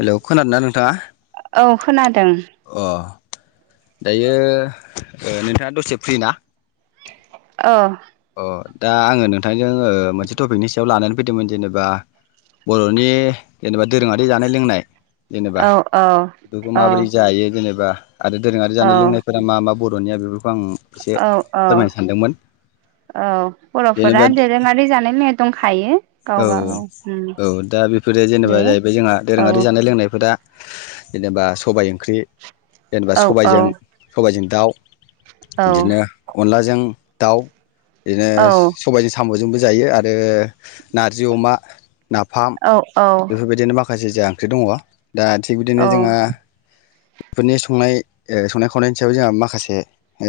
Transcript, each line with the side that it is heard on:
left: hello खोनादों ना नोंथाङा
right: औ खोनादों
left: अ दायो नोंथाङा दसे फ्रि ना
right: अ
left: अ दा आङो नोंथांजों ओ मोनसे टपिकनि सायाव लानानै फैदोंमोन जेनेबा बर'नि जेनेबा दोरोङारि जानाय लोंनाय
right: औ
left: जेनेबा
right: औ
left: बेखौ माबोरै जायो जेनेबा आरो दोरोङारि
right: औ
left: जानाय लोंनायफोरा मा मा बर'निया बे खौ आं एसे
right: औ औ
left: फोरमायनो सानदोंमोन
right: औ बर'फोरा
left: जेनेबा
right: दोरोङारि जानाय दंखायो
left: औ
right: गावबा गाव उम
left: औ औ दा बेफोरो जेनेबा
right: दे
left: जाहैबाय जोंहा
right: औ
left: दोरोङारि जानाय लोंनायफोरा जेनेबा सबाय ओंख्रि जेनेबा
right: औ औ
left: सबाइजों सबाइजों दाउ
right: औ
left: बिदिनो अनला जों दाउ बिदिनो सबायजों साम'जोंबो जायो आरो नारजि अमा नाफाम
right: औ
left: बेफोरबायदिनो माखा माखासे जा ओंख्रि दङ दा थिग बिदिनो
right: औ
left: जोंहा बेफोरनि संनाय ओ संनाय खावनायनि सायाव जोंहा माखासे ओ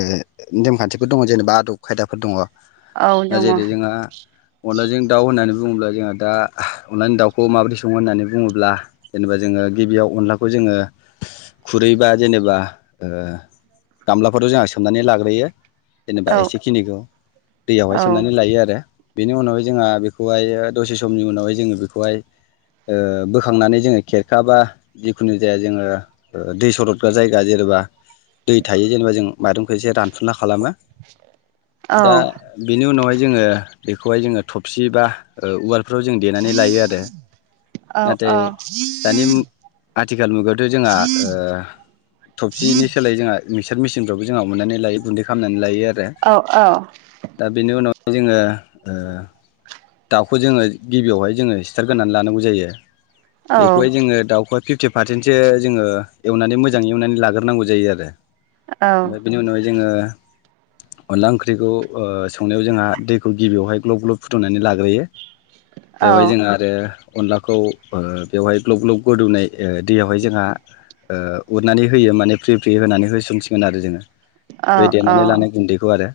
left: नेमखान्थिफोर दङ जेनेबा आदब खायदाफोर दङ
right: औ
left: दा
right: दङ औ
left: जेरै जोंहा अनलाजों दाउ होननानै बुङोब्ला जोंहा दा अनलानि दाउखौ माबायदि सङो होननानै बुङोब्ला जेनेबा जोङो गिबियाव अनलाखौ जोङो खुरैबा जेनेबा ओ गामलाफोराव जोंहा सोमनानै लाग्रोयो जेनेबा
right: औ
left: एसेखिनिखौ दैयावहाय
right: औ
left: सोमनानै लायो आरो बेनि उनावहाय जोंहा बेखौ बेखौहाय दसे समनि उनावहाय जोङो बेखौहाय ओ बोखांनानै जोङो खेरखा बा जिखुनु जाया जोङो दै सरग्रा जायगा जेनेबा दै थायो जेनेबा जों माइरंखौ एसे रानफुलाखायो खालामो दा बेनि उनावहाय जोङो बेखौहाय जोङो थफसि बा [unintelligible] फ्राव जों देनानै लायो आरो नाथाय दानि आथिखाल मुगायावथ' जोंहा ओ थबसिनि सोलाय जोंहा मिक्सार मेसिनफ्रावबो जोंहा अननानै लायो गुन्दै खालामनानै लायो आरो दा बेनि उनाव जोङो ओ दाउखौ जोङो गिबियावहाय जोङो सिथारग्रोनानै लानांगौ जायो बेखौहाय जोङो दाउखा फि फिफ्टि पारसेन्टसो जोङो एवनानै मोजाङै एवनानै लाग्रोनांगौ जायो आरो ओमफ्राय बिनि उनावहाय जोङो अनला ओंख्रिखौ ओ संनायाव जोंहा दैखौ गिबियावहाय ग्लब ग्लब फुदुंनानै लाग्रो [inaudible] बेवहाय जोंना आरो अनलाखौ बेवहाय ग्लब ग्लब गोदौनाय दैयावहाय जोंहा ओ उरनानै होयो माने फ्रि फ्रि होनानै होसोमसिगोन आरो जोङो बै देनानै लानाय गुन्दैखौ आरो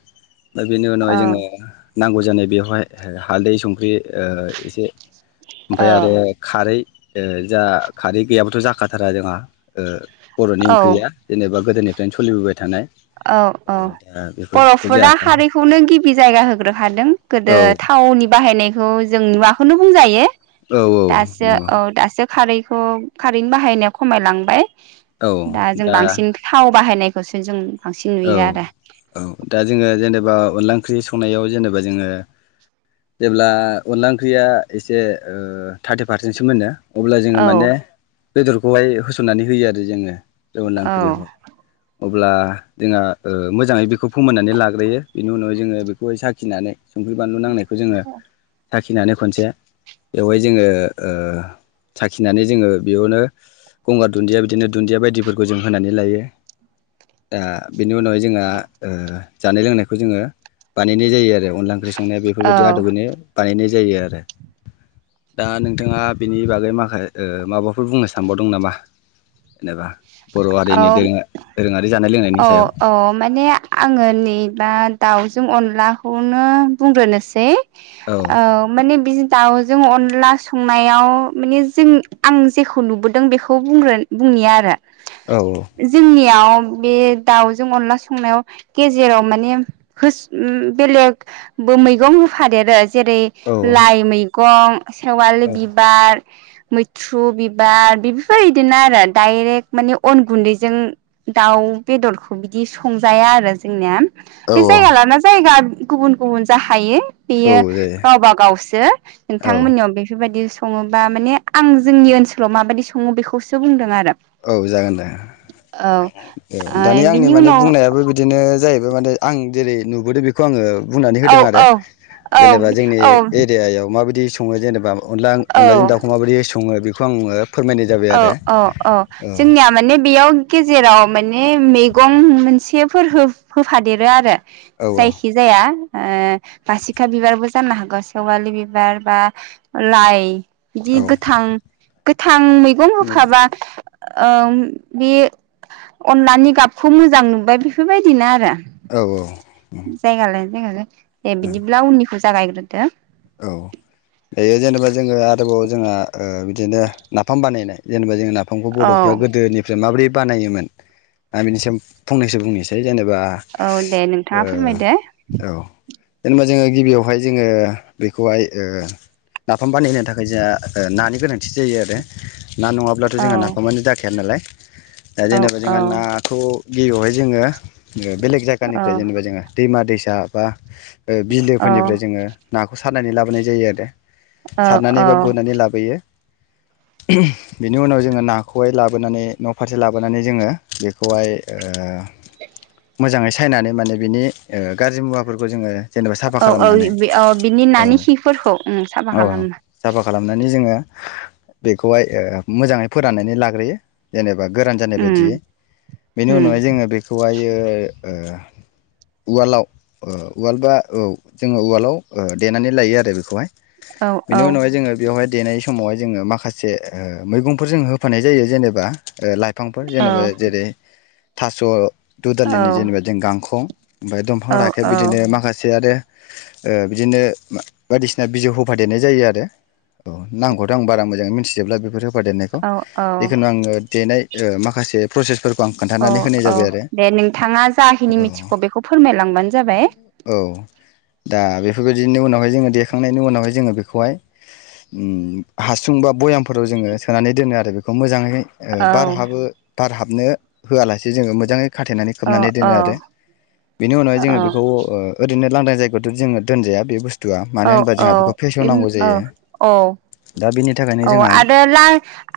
left: दा बेनि उनावहाय जोङो नांगौ जानाय बेवहाय हालदै संख्रि ओ एसे ओमफ्राय आरो खारै ओ जा खारै गैयाब्लाथ' जाखाथारा जोंहा ओ बर'नि ओंख्रिया जेनेबा गोदोनि सोलिबोबाय थानाय
right: औ
left: अ
right: औ
left: दा बेफोरखौ
right: बर'फोरा
left: जायाखै
right: खारिखौनो गिबि जायगा होग्रो हादों
left: औ
right: गोदो थाावनि बाहायनायखौ जों नुवाखौनो बुंजायो
left: औ औ
right: दासो
left: नंगौ
right: औ दासो खारैखौ खारैनि बाहायनाया खमायलांबाय
left: औ
right: दा जों बांसिन थाव बाहायनाय लोगोसे जों बांसिन
left: औ
right: नुयो आरो
left: औ दा जोङो जेनेबा अनला ओंख्रि संनायाव जेनेबा जोङो जेब्ला अनला ओंख्रिया एसे ओ थार्टि पारसेन्टसो मोनो अब्ला जोङो
right: औ
left: माने बेदरखौहाय होसननानै होयो आरो जोङो अनला
right: औ
left: ओंख्रियावहाय अब्ला जोंहा ओ मोजाङै बेखौ फोमोननानै लाग्रोयो बेनि उनावाय जोङो बेखौहाय साखिनानै संख्रि बानलु नांनायखौ जोङो साखिनानै खनसे बेवहाय जोङो ओ साखिनानै जोङो बेयावनो गंगार दुन्दिया बिदिनो दुन्दिया बायदिफोरखौ जों होनानै लायो दा बेनि उनावहाय जोंहा ओ जानाय लोंनायखौ जोङो बानायनाय जायो आरो अनला ओंख्रि संनाया बेफोरबायदि आदबजोंनो बानायनाय जायो आरो दा नोंथाङा बिनि बागै माखा ओ माबा फोर बुंनो सानबावदों नामा जेनेबा बर' हारिनि दोङ दोरोङारि जानाय लोंनायनि सायाव
right: अ माने आङो नैबा दाउजों अनलाखौनो बुंग्रोनोसै
left: औ
right: ओ माने बिनो दाउ जों अनला संनायाव माने जों आं जेखौ नुबोदों बेखौ बुंग्रोन बुंनि आरो
left: औ
right: जोंनि बे दाउजों अनला संनायाव गेजेराव माने होस बेलेगबो मैगं होफादेरो जेरै
left: औ औ
right: लाइ मैगं सेवालि
left: औ
right: बिबार मैथ्रु बिबार बेफोर इदिनो आरो डाइरेक्ट माने अन गुन्दैजों दाउ बेदरखौ बिदि संजाया आरो जोंनिया बि
left: औ
right: जायगा लाना जायगा गुबुन गुबुन जाखायो
left: औ
right: बेयो
left: जायो
right: गावबा गावसो
left: औ
right: नोंथांमोननियाव बेफोरबायदि सङोबा माने आं जोंनि ओनसोलाव माबायदि सङो बेखौसो बुंदों आरो
left: औ जागोन दे
right: औ
left: औ दानि आंनि
right: बिनि
left: माने
right: उनाव
left: बुंनायाबो बिदिनो जायैबा ओ माने आं जेरै नुबोदों बेखौ आङो बुंनानै
right: औ
left: होदों आरो
right: औ औ
left: जेनेबा जोंनि एरियायाव माबायदि संयो जेनेबा अनला अनलाजों
right: औ
left: दाउखौ माबोरै सङो बि खौ आङो फोरमायनाय जाबाय
right: औ
left: आरो
right: औ औ जोंनिया माने बेयाव गेजेराव माने मैगं मोनसेफोर होफादेरो आरो
left: औ औ
right: जायखि जाया ओ बासिखा बिबारबो जानो हागौ सेवालि बिबार बा लाइ बिदि गोथां गोथां गं होफाबा ओ बे अनलानि गाबखौ मोजां नुबाय बेफोरबायदिनो आरो
left: औ औ
right: जायगा लायै म [unintelligible] ए
left: औ
right: बिदिब्ला उननिखौ जागायग्रोदो
left: औ बेयो जेनेबा जोङो आरोबाव जोंहा ओ बिदिनो नाफाम बानायनाय जेनेबा जों ना दफांखौ
right: औ
left: बड'फ्रा गोदोनिफ्राय माबोरै बानायोमोन दा बेनिसम फंनैसो बुंनोसै जेनेबा
right: औ दे नोंथाङा
left: ओ
right: फोरमायदो
left: औ जेनेबा जोङो गिबियावहाय जोङो बेखौहाय ओ नाफाम बानायहैनो थाखाय जोंहा नानि गोनांथि जायो आरो ना
right: औ
left: नङाब्लाथ' जोंहा नाखौ मानि जाखाया नालाय दा जेनेबा
right: औ
left: जोंहा नाथ गिबियावहाय जोङो बेलेग जायगानिफ्राय जेनेबा जोङो दैमा दैसा अब्ला ओ बिलोफोरनिफ्राय जोङो सानानै लाबोनाय जायो आरो
right: औ औ
left: सारनानै बा गुरनानै लाबोयो बेनि उनाव जोङो नाखौहाय लाबोनानै न' फारसे लाबोनानै जोङो बेखौहाय
right: [inaudible]
left: मोजाङै सायनानै माने बिनि ओ गाज्रि मुवाफोरखौ जोङो जेनेबा साफा
right: औ औ
left: खालामनानै
right: [unintelligible] नि नानि
left: औ
right: खिफोरखौ उम साफा खालामो
left: नानै जोङो बेखौहाय ओ मोजाङै फोराननानै लाग्रोयो जेनेबा एबा गोरान जानाय बायदि
right: उम
left: बेनि
right: उम
left: उनावहाय जोङो बेखौहायो ओ उवालाव ओ उवाल बा औ जोङो उवालाव देनानै लायो आरो बेखौहाय
right: औ
left: बेनि
right: औ
left: उनावहाय जोङो बेवहाय देनाय समावहाय जोङो माखासे ओ मैगंफोर जों होफानाय जायो जेनेबा ला फांफोर
right: औ
left: जेनेबा जेरै थास'
right: औ
left: दुदालिनि जेनेबा जों गांखं ओमफ्राय
right: औ
left: दंफां राखेब बिदिनो माखासे आरो ओ बिदिनो बायदिसिना बिजौ होफादेरनाय जायो आरो औ नामखौथ' आं बारा मोजाङै मिथिजोबब्ला बेफोर होफा देनायखौ
right: औ औ
left: जिखुनु आङो देनाय ओ माखासे प्रसेस फोरखौ
right: औ औ दे नोंथाङा जाहिनि
left: औ
right: मिथिखौ बेखौ फोरमायलांबानो जाबाय
left: औ दा बेफोरबायदिनि उनावहाय जोङो देखांनायनि उनावहाय जोङो बेखौहाय उम हासुं बा भयामफोराव जोङो सोनानै दोनो आरो बेखौ मोजाङै ओ
right: औ
left: बार हाबो बार हाब हाबनो होआलासे जोङो मोजाङै खाथेनानै
right: औ
left: खोबनानै
right: औ
left: दोनो आरो बेनि उनावहाय जोङो बेखौ ओ ओरैनो लांदां जा जो दोनजाया बे बुस्थु
right: औ औ औ औ
left: दा बेनि थाखायनो
right: औ
left: जोंहा
right: आरो ला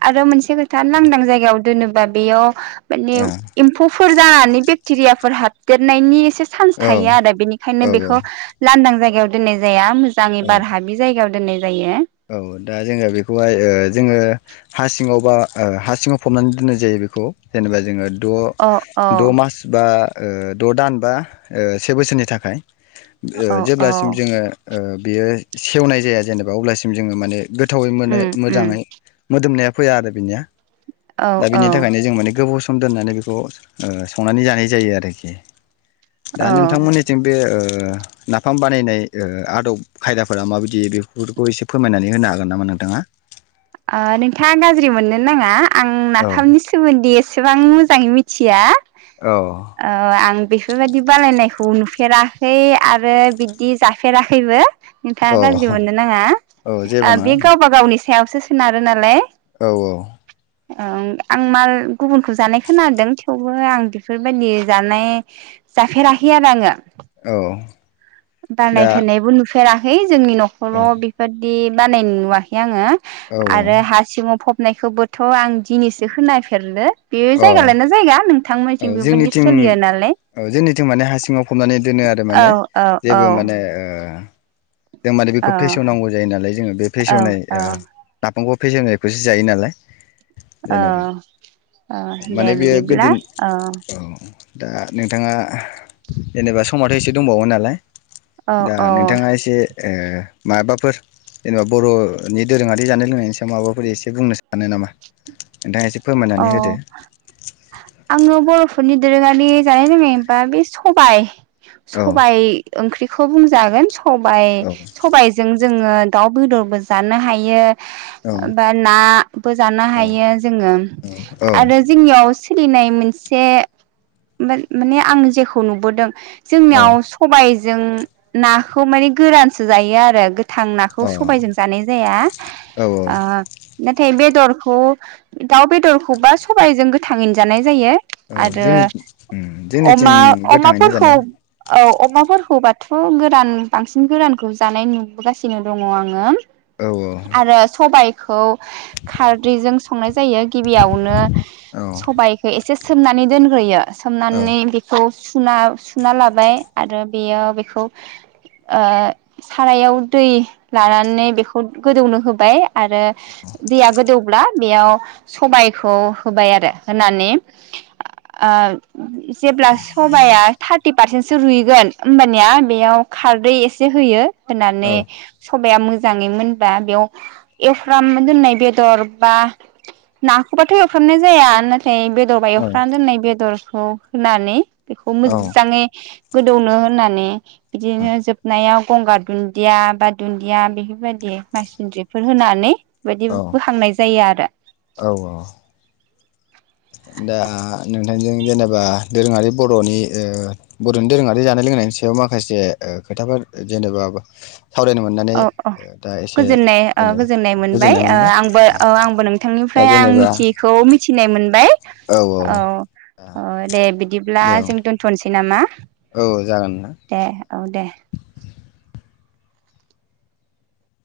right: आरो मोनसे खोथा लांदां जायगायाव दोनोबा बेयाव माने एम्फौफोर जानानै बेक्टेरिया फोर हाबदेरनायनि एसे चान्स
left: ओ
right: थायो आरो बेनिखायनो
left: औ
right: बेखौ लांदां जायगायाव द जाया मोजां ए
left: औ
right: बार हाबि जायगायाव [unintelligible]
left: औ दा जोङो बेखौहाय ओ जोङो हासि सिङाव बा ओ हा सिङाव फबनानै दोननाय जायो बेखौ जेनेबा जोङो द'
right: अ औ
left: द' मास बा ओ द' दान बा ओ से बोसोरनि थाखाय
right: औ औ
left: जेब्लासिम जोङो ओ बेयो सेवनाय जाया जेनेबा अब्लासो सिम जोङो माने गोथावै मोनो
right: उम उम
left: मोजाङै मोदोमनाया फैया आरो बिनिया
right: औ
left: दा
right: औ
left: बिनि थाखायनो जों माने गोबाव सम [unintelligible] म दोननानै बेखौ ओ संनानै जानाय जायो आरोखि दा
right: औ
left: नोंथांमोननिथिं बे ओ नाफाम बानायनाय ओ आदब खायदाफोरा माबायदि बेफोरखौ एसे फोरमायनानै होनो हागोन नामा नोंथाङा
right: ओ नोंथाङा गाज्रि मोननो नाङा आं
left: औ
right: नाफामनि सोमोन्दै एसेबां मोजां मोजाङै मिथिया
left: औ
right: औ आं बेफोरबायदि बानायनायखौ नुफेराखै आरो बिदि जाफेराखैबो नोंथाङा
left: औ
right: गाज्रि मोननो ओ नाङा
left: औ जेबो
right: ओ बे
left: नङा
right: गावबा गावनि [unintelligible] सोनारो नालाय
left: औ औ
right: औ आं माल गुबुनखौ जानाय खोनदों थेवबो आं बेफोरबायदि जानाय जाफेराखै आरो आङो
left: औ दा
right: बानायफेरनायबो नुफेर नुफेराखै जोंनि
left: औ
right: न'खराव बेबादि बानायनाय नुवाखै आङो
left: औ
right: आरो हासिङाव फबनाय खौबोथ' आं दिनैसो खोनाफेरदों बे
left: अ
right: जायगा लाना
left: औ
right: जायगा नोंथांमोनथिं बेबायदि
left: जोंनिथिं
right: सोलियो नालाय
left: औ जोंनिथिं माने हा सिङाव फबनानै दोनो आरो माने
right: औ औ
left: माने ओ जों माने बेखौ
right: औ
left: फेसेवनांगौ जायो नालाय जोङो बे
right: औ
left: फेसेवनाय
right: औ
left: ओ नाफामखौ फेसेवनायखौसो जायो नालाय जेनेबा
right: अ
left: माने बेयो गोदोनि औ दा नोंथाङा जेनेबा समावथ' एसे दंबावो नालाय
right: औ
left: दा
right: औ
left: नोंथाङा एसे माबाफोर जेनेबा बर'नि दोरोङारि जानाय लोंनायनि सायाव माबाफोर एसे बुंनो सानो नामा नोंथाङा एसे फोरमायनानै होदो
right: औ आङो बर'फोरनि दोरोङारि जानाय लोंनाय होनबा बे सबाय
left: औ
right: सबाइ ओंख्रिखौ बुंजागोन सबाइ
left: औ
right: सबाइजों जोङो दाउ बेदरबो जानो हायो
left: औ
right: बा नाबो जानो
left: औ
right: हायो
left: औ
right: आरो जोंनियाव सोलिनाय मोनसे मान माने आं जेखौ नुबोदों जोंनियाव सबाय जों नाखौ माने गोरानसो जायो आरो थां नाखौ सबायजों जानाय जाया
left: अ औ
right: ओ नाथाय बेदरखौ दाउ बेदरखौबा सबाइजों गोथाङैनो जानाय जायो
left: औ
right: आरो
left: जोंनि उम जोंनिथिं
right: अमा
left: गोथाङैनो
right: अमाफोरखौ
left: जानो
right: औ अमाफोरखौबाथ' गोरान बांसिन गोरानखौ जानाय नुबोगासिनो दङ आङो
left: औ
right: आरो सबाइ खौ खारैजों संनाय जायो गिबियावनो
left: औ
right: सबाइखौ एसे सोमनानै दोनग्रोयो
left: औ
right: सोमनानै बेखौ सुना सुना लाबाय आरो बेयो बेखौ ओ सारायाव दै लानानै बेखौ गोदौनो होबाय आरो दैया गोदौब्ला बेयाव सबायखौ होबाय आरो होनानै ओ जेब्ला सबाया थार्टि पारसेन्टसो रुइगोन होमबानिया बेयाव खारदै एसे होयो
left: औ
right: होनानै सबाइ सबाया मोजाङै मोनबा बेयाव एउफ्रामना दोननाय बेदर बा नाखौबाथ' एवफ्रामनाय जाया नाथाय बेदरबा
left: औ
right: एउफ्रामना दोननाय बेदर औ होनानै बेखौ मोजाङै गोदौनो होनानै बिदिनो जोबनायाव गंगार दुन्दिया बा दुन्दिया बेफोरबायदि माइसिनन्द्रिफोर होनानै बायदि
left: औ
right: बोखांनाय आरो
left: औ औ दा नोंथांजों जेनेबा दोरोङारि बर'नि ओ बर'नि दोरोङारि जानाय लोंनायनि सायाव माखासे खोथाफोर जेनेबा सावरायनो मोननानै
right: औ
left: दा एसे
right: गोजोननाय ओ गोजोननाय मोनबाय आंबो अ आंबो
left: दा
right: नोंथांनिफ्राय आं
left: जेनेबा
right: मिथियैखौ मिथिना मोनबाय औ दे बिदिब्ला
left: औ
right: जों दोनथ'नोसै नामा
left: औ जागोन ना
right: दे औ दे